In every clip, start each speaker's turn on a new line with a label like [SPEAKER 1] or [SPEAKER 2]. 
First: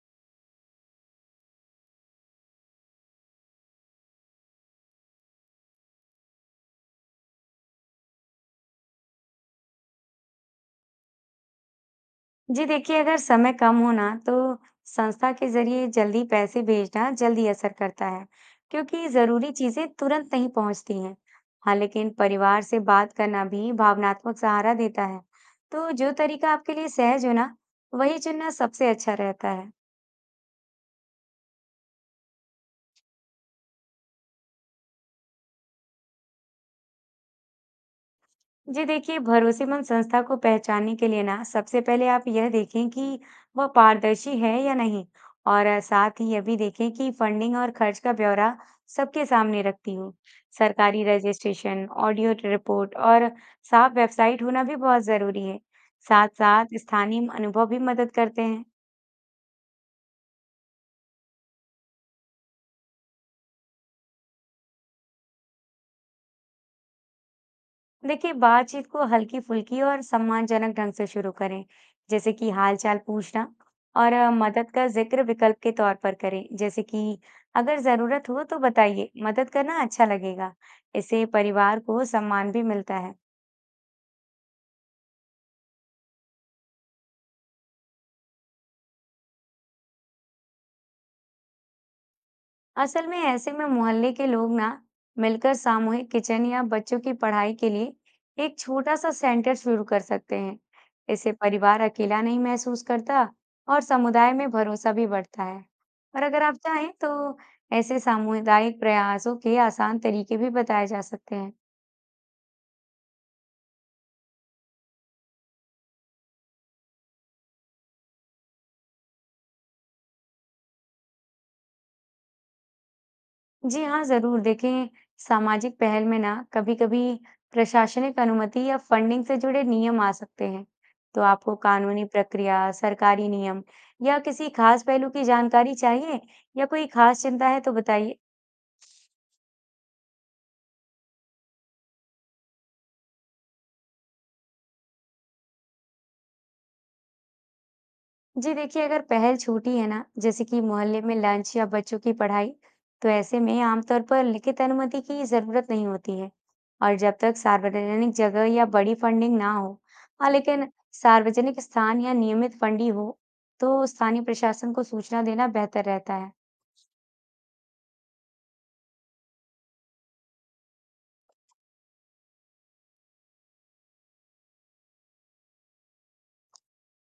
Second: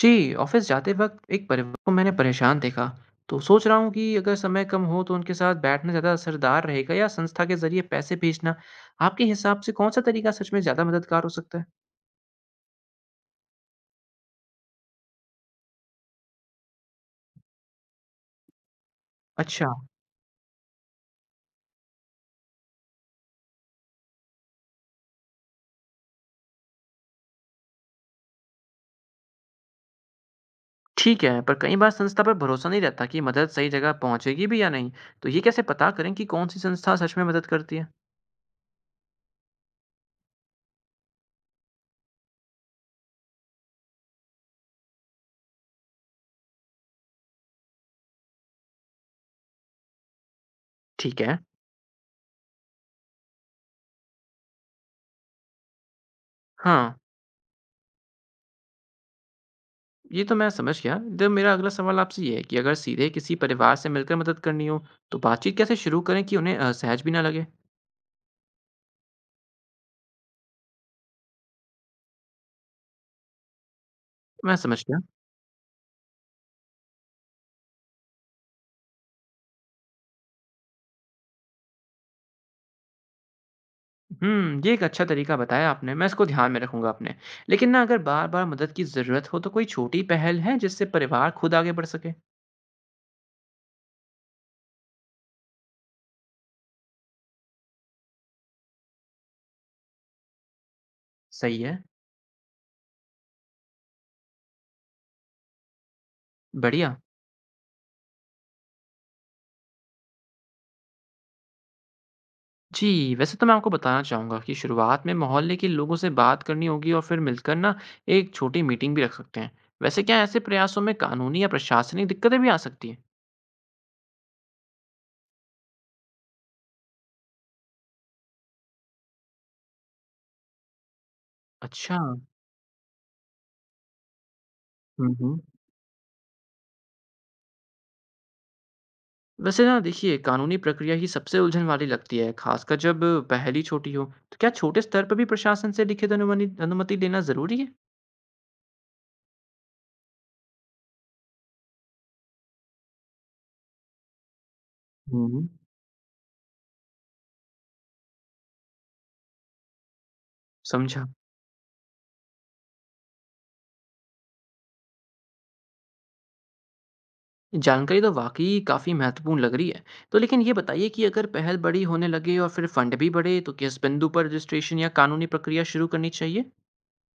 [SPEAKER 1] जी, office जाते वक़्त एक परिवार को मैंने परेशान देखा, तो सोच रहा हूँ कि अगर समय कम हो तो उनके साथ बैठना ज़्यादा असरदार रहेगा या संस्था के ज़रिए पैसे भेजना। आपके हिसाब से कौन-सा तरीका सच में ज़्यादा मददगार हो सकता है?
[SPEAKER 2] जी देखिए, अगर समय कम हो ना तो संस्था के ज़रिए जल्दी पैसे भेजना जल्दी असर करता है, क्योंकि ज़रूरी
[SPEAKER 1] अच्छा,
[SPEAKER 2] चीज़ें तुरंत नहीं पहुंचती हैं। हाँ, लेकिन परिवार से बात करना भी भावनात्मक सहारा देता है। तो जो तरीका आपके लिए सहज हो ना, वही चुनना सबसे अच्छा रहता है।
[SPEAKER 1] ठीक है, पर कई बार संस्था पर भरोसा नहीं रहता कि मदद सही जगह पहुँचेगी भी या नहीं, तो ये कैसे पता करें कि कौन-सी संस्था सच में मदद करती है?
[SPEAKER 2] जी देखिए, भरोसेमंद संस्था को पहचानने के लिए ना सबसे पहले आप यह देखें कि वह पारदर्शी है या नहीं और साथ ही यह भी देखें कि फंडिंग और खर्च का ब्यौरा सबके सामने रखती हो। सरकारी
[SPEAKER 1] ठीक है,
[SPEAKER 2] रजिस्ट्रेशन, ऑडियो रिपोर्ट और साफ वेबसाइट होना भी बहुत जरूरी है। साथ-साथ
[SPEAKER 1] हाँ,
[SPEAKER 2] स्थानीय अनुभव भी मदद करते हैं।
[SPEAKER 1] ये तो मैं समझ गया। तो मेरा अगला सवाल आपसे ये है कि अगर सीधे किसी परिवार से मिलकर मदद करनी हो, तो बातचीत कैसे शुरू करें कि उन्हें असहज भी ना लगे?
[SPEAKER 2] देखिए बातचीत को हल्की फुल्की और सम्मानजनक ढंग से शुरू करें जैसे कि हाल चाल पूछना और
[SPEAKER 1] मैं
[SPEAKER 2] मदद
[SPEAKER 1] समझ
[SPEAKER 2] का
[SPEAKER 1] गया।
[SPEAKER 2] जिक्र विकल्प के तौर पर करें जैसे कि अगर जरूरत हो तो बताइए मदद करना अच्छा लगेगा। इससे परिवार को सम्मान भी मिलता है।
[SPEAKER 1] हुँ, ये एक अच्छा तरीका बताया आपने, मैं इसको ध्यान में रखूँगा अपने। लेकिन ना अगर बार-बार मदद की ज़रूरत हो तो कोई छोटी पहल है जिससे परिवार खुद आगे बढ़ सके?
[SPEAKER 2] असल में ऐसे में मोहल्ले के लोग ना मिलकर सामूहिक किचन या बच्चों की पढ़ाई के लिए एक छोटा सा सेंटर शुरू कर सकते हैं। इससे
[SPEAKER 1] सही
[SPEAKER 2] परिवार
[SPEAKER 1] है,
[SPEAKER 2] अकेला नहीं महसूस करता और समुदाय में भरोसा भी बढ़ता है। और अगर आप चाहें
[SPEAKER 1] बढ़िया।
[SPEAKER 2] तो ऐसे सामुदायिक प्रयासों के आसान तरीके भी बताए जा सकते हैं।
[SPEAKER 1] जी, वैसे तो मैं आपको बताना चाहूँगा कि शुरुआत में मोहल्ले के लोगों से बात करनी होगी और फिर मिलकर ना एक छोटी मीटिंग भी रख सकते हैं। वैसे क्या ऐसे प्रयासों में कानूनी या प्रशासनिक दिक्कतें भी आ सकती हैं?
[SPEAKER 2] जी हाँ, ज़रूर। देखें, सामाजिक पहल में ना कभी-कभी प्रशासनिक अनुमति या फंडिंग से जुड़े नियम आ सकते हैं। तो आपको
[SPEAKER 1] अच्छा।
[SPEAKER 2] कानूनी प्रक्रिया, सरकारी नियम या किसी खास पहलू
[SPEAKER 1] हुँ,
[SPEAKER 2] की
[SPEAKER 1] हुँ।
[SPEAKER 2] जानकारी चाहिए या कोई खास चिंता है तो बताइए।
[SPEAKER 1] वैसे ना देखिए कानूनी प्रक्रिया ही सबसे उलझन वाली लगती है खासकर जब पहेली छोटी हो तो क्या छोटे स्तर पर भी प्रशासन से लिखित अनुमति अनुमति लेना जरूरी है।
[SPEAKER 2] जी देखिए, अगर पहल छोटी है ना जैसे कि मोहल्ले में लंच या बच्चों की पढ़ाई, तो ऐसे में आमतौर पर लिखित अनुमति की
[SPEAKER 1] हम्म।
[SPEAKER 2] जरूरत नहीं होती है और जब तक सार्वजनिक जगह या बड़ी फंडिंग ना हो। हाँ लेकिन
[SPEAKER 1] समझा।
[SPEAKER 2] सार्वजनिक स्थान या नियमित फंडी हो तो स्थानीय प्रशासन को सूचना देना बेहतर रहता है।
[SPEAKER 1] जानकारी तो वाकई काफी महत्वपूर्ण लग रही है, तो लेकिन ये बताइए कि अगर पहल बड़ी होने लगे और फिर फंड भी बढ़े तो किस बिंदु पर रजिस्ट्रेशन या कानूनी प्रक्रिया शुरू करनी चाहिए?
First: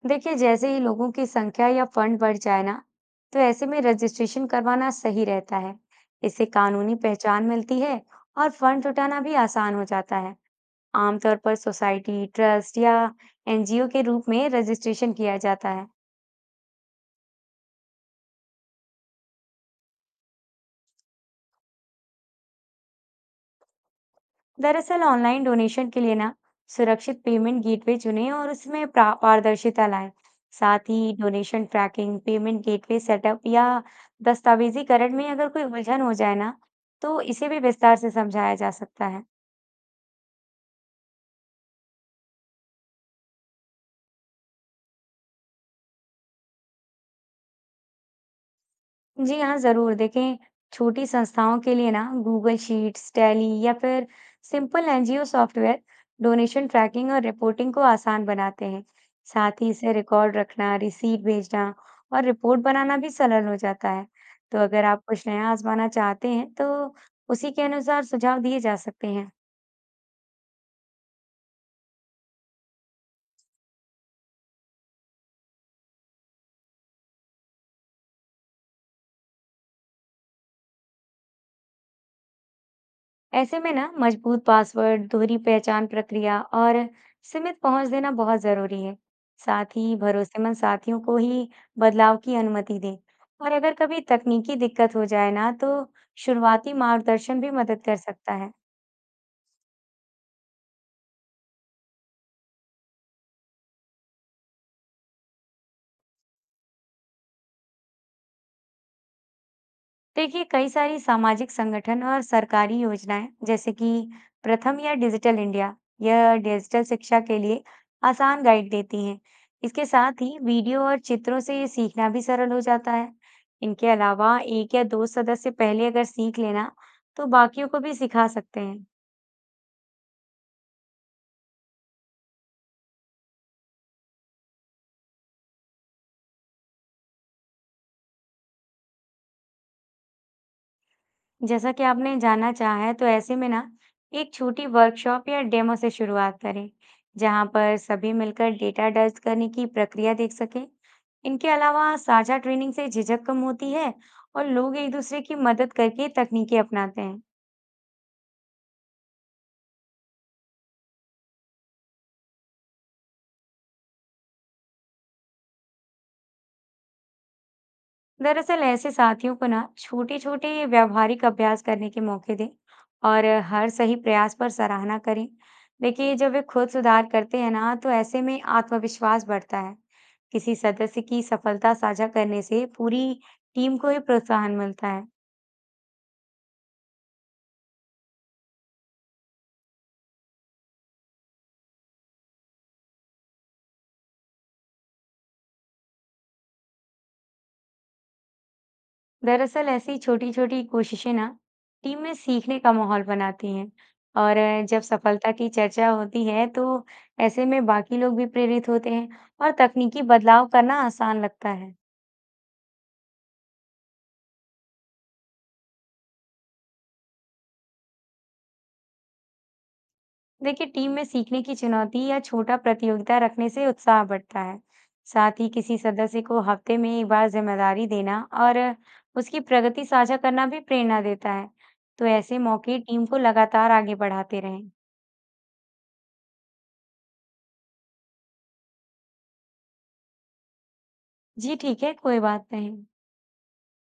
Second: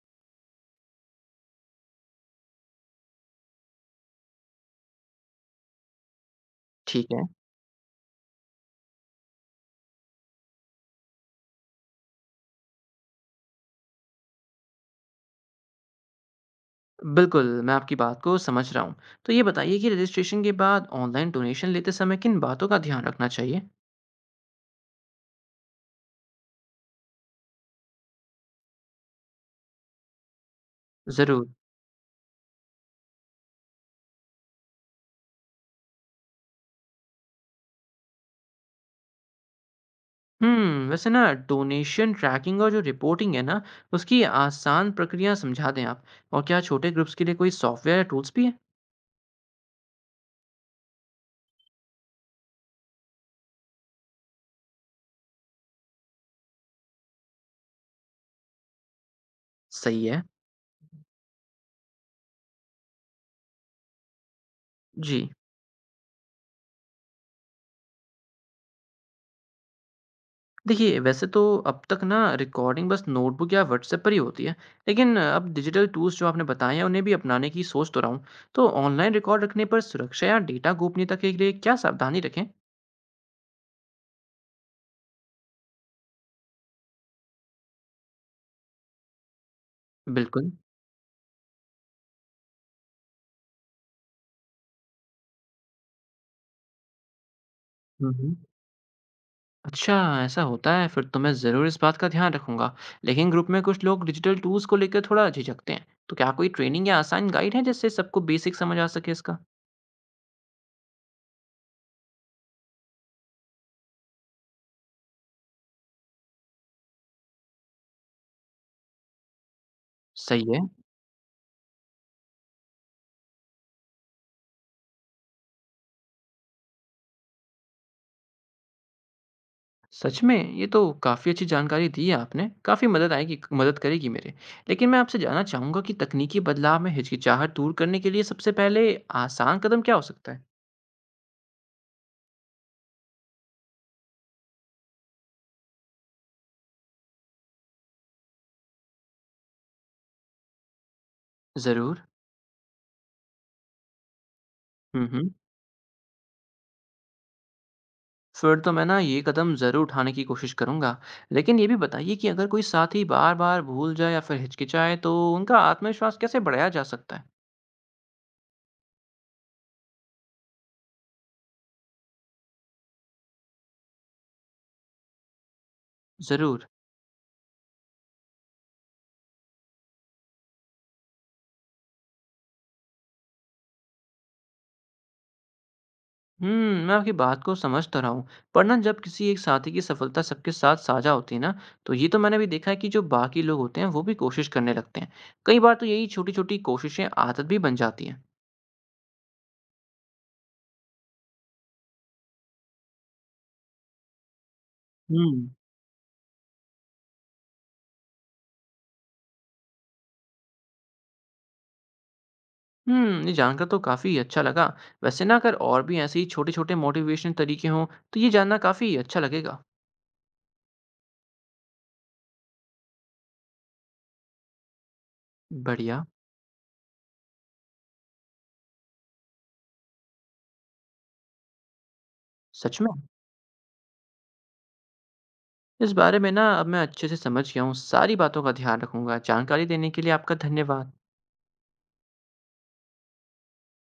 [SPEAKER 2] देखिए, जैसे ही लोगों की संख्या या फंड बढ़ जाए ना तो ऐसे में रजिस्ट्रेशन करवाना सही रहता है। इससे कानूनी
[SPEAKER 1] ठीक है।
[SPEAKER 2] पहचान मिलती है और फंड जुटाना भी आसान हो जाता है। आमतौर पर सोसाइटी, ट्रस्ट या एनजीओ के रूप में रजिस्ट्रेशन किया जाता है।
[SPEAKER 1] बिल्कुल, मैं आपकी बात को समझ रहा हूँ। तो ये बताइए कि रजिस्ट्रेशन के बाद ऑनलाइन डोनेशन लेते समय किन बातों का ध्यान रखना चाहिए?
[SPEAKER 2] दरअसल ऑनलाइन डोनेशन के लिए ना सुरक्षित पेमेंट गेटवे चुनें और उसमें पारदर्शिता लाएं। साथ ही
[SPEAKER 1] ज़रूर।
[SPEAKER 2] Donation tracking, payment gateway setup या दस्तावेजीकरण में अगर कोई उलझन हो जाए ना, तो इसे भी विस्तार से समझाया जा सकता है।
[SPEAKER 1] हम्म, वैसे ना डोनेशन ट्रैकिंग और जो रिपोर्टिंग है ना उसकी आसान प्रक्रिया समझा दें आप। और क्या छोटे ग्रुप्स के लिए कोई सॉफ्टवेयर या टूल्स भी है?
[SPEAKER 2] जी हाँ, ज़रूर देखें। छोटी संस्थाओं के लिए ना गूगल शीट्स, टैली या फिर simple NGO software donation tracking और रिपोर्टिंग को आसान बनाते हैं। साथ ही इसे
[SPEAKER 1] सही है।
[SPEAKER 2] रिकॉर्ड रखना, रिसीट भेजना और रिपोर्ट बनाना भी सरल हो जाता है। तो अगर आप
[SPEAKER 1] जी।
[SPEAKER 2] कुछ नया आजमाना चाहते हैं, तो उसी के अनुसार सुझाव दिए जा सकते हैं।
[SPEAKER 1] देखिए वैसे तो अब तक ना रिकॉर्डिंग बस नोटबुक या व्हाट्सएप पर ही होती है, लेकिन अब डिजिटल टूल्स जो आपने बताए हैं उन्हें भी अपनाने की सोच तो रहा हूँ। तो ऑनलाइन रिकॉर्ड रखने पर सुरक्षा या डेटा गोपनीयता के लिए क्या सावधानी रखें?
[SPEAKER 2] ऐसे में ना मजबूत पासवर्ड, दोहरी पहचान प्रक्रिया और सीमित पहुंच देना बहुत जरूरी है। साथ ही
[SPEAKER 1] बिल्कुल।
[SPEAKER 2] भरोसेमंद साथियों को ही बदलाव की अनुमति दें और अगर कभी तकनीकी दिक्कत हो जाए ना तो शुरुआती मार्गदर्शन भी मदद कर सकता
[SPEAKER 1] हम्म।
[SPEAKER 2] है।
[SPEAKER 1] अच्छा, ऐसा होता है? फिर तो मैं ज़रूर इस बात का ध्यान रखूँगा। लेकिन ग्रुप में कुछ लोग डिजिटल टूल्स को लेकर थोड़ा झिझकते हैं। तो क्या कोई ट्रेनिंग या आसान गाइड है, जिससे सबको बेसिक समझ आ सके इसका?
[SPEAKER 2] देखिए, कई सारी सामाजिक संगठन और सरकारी योजनाएं जैसे कि प्रथम या डिजिटल इंडिया यह डिजिटल शिक्षा के लिए आसान गाइड देती हैं। इसके साथ ही
[SPEAKER 1] सही है।
[SPEAKER 2] वीडियो और चित्रों से ये सीखना भी सरल हो जाता है। इनके अलावा एक या दो सदस्य पहले अगर सीख लेना तो बाकियों को भी सिखा सकते हैं।
[SPEAKER 1] सच में, ये तो काफ़ी अच्छी जानकारी दी है आपने। काफ़ी मदद करेगी मेरे। लेकिन मैं आपसे जानना चाहूँगा कि तकनीकी बदलाव में हिचकिचाहट दूर करने के लिए सबसे पहले आसान कदम क्या हो सकता है?
[SPEAKER 2] जैसा कि आपने जानना चाहा है, तो ऐसे में ना एक छोटी वर्कशॉप या डेमो से शुरुआत करें, जहां पर सभी मिलकर डेटा दर्ज करने की प्रक्रिया देख सकें। इनके अलावा
[SPEAKER 1] ज़रूर।
[SPEAKER 2] साझा ट्रेनिंग से झिझक कम होती है और लोग एक
[SPEAKER 1] हुँ,
[SPEAKER 2] दूसरे
[SPEAKER 1] हुँ।
[SPEAKER 2] की मदद करके तकनीकें अपनाते हैं।
[SPEAKER 1] फिर तो मैं ना ये कदम ज़रूर उठाने की कोशिश करूँगा। लेकिन ये भी बताइए कि अगर कोई साथी बार-बार भूल जाए या फिर हिचकिचाए तो उनका आत्मविश्वास कैसे बढ़ाया जा सकता है?
[SPEAKER 2] दरअसल ऐसे साथियों को ना छोटे छोटे व्यावहारिक अभ्यास करने के मौके दें और हर सही प्रयास पर सराहना करें। देखिए, जब वे
[SPEAKER 1] ज़रूर।
[SPEAKER 2] खुद सुधार करते हैं ना तो ऐसे में आत्मविश्वास बढ़ता है। किसी सदस्य की सफलता साझा करने से पूरी टीम को ही प्रोत्साहन मिलता है।
[SPEAKER 1] हुँ, मैं आपकी बात को समझ तो रहा हूँ। पर ना जब किसी एक साथी की सफलता सबके साथ साझा होती है ना, तो ये तो मैंने भी देखा है कि जो बाकी लोग होते हैं वो भी कोशिश करने लगते हैं। कई बार तो यही छोटी-छोटी कोशिशें आदत भी बन जाती हैं।
[SPEAKER 2] दरअसल ऐसी छोटी छोटी कोशिशें ना टीम में सीखने का माहौल बनाती हैं और जब सफलता की
[SPEAKER 1] हुँ।
[SPEAKER 2] चर्चा होती है तो ऐसे में बाकी लोग भी प्रेरित होते हैं और तकनीकी बदलाव करना आसान लगता है।
[SPEAKER 1] हुँ, ये जानकर तो काफ़ी अच्छा लगा। वैसे ना अगर और भी ऐसे ही छोटे-छोटे मोटिवेशनल तरीके हों तो ये जानना काफ़ी अच्छा लगेगा।
[SPEAKER 2] देखिए, टीम में सीखने की चुनौती या छोटा प्रतियोगिता रखने से उत्साह बढ़ता है। साथ ही किसी
[SPEAKER 1] बढ़िया।
[SPEAKER 2] सदस्य को हफ्ते में एक बार जिम्मेदारी देना और उसकी प्रगति साझा करना भी प्रेरणा देता है। तो ऐसे मौके
[SPEAKER 1] सच में?
[SPEAKER 2] टीम को लगातार आगे बढ़ाते रहें।
[SPEAKER 1] इस बारे में ना अब मैं अच्छे से समझ गया हूँ, सारी बातों का ध्यान रखूँगा। जानकारी देने के लिए आपका धन्यवाद।
[SPEAKER 2] जी ठीक है, कोई बात नहीं।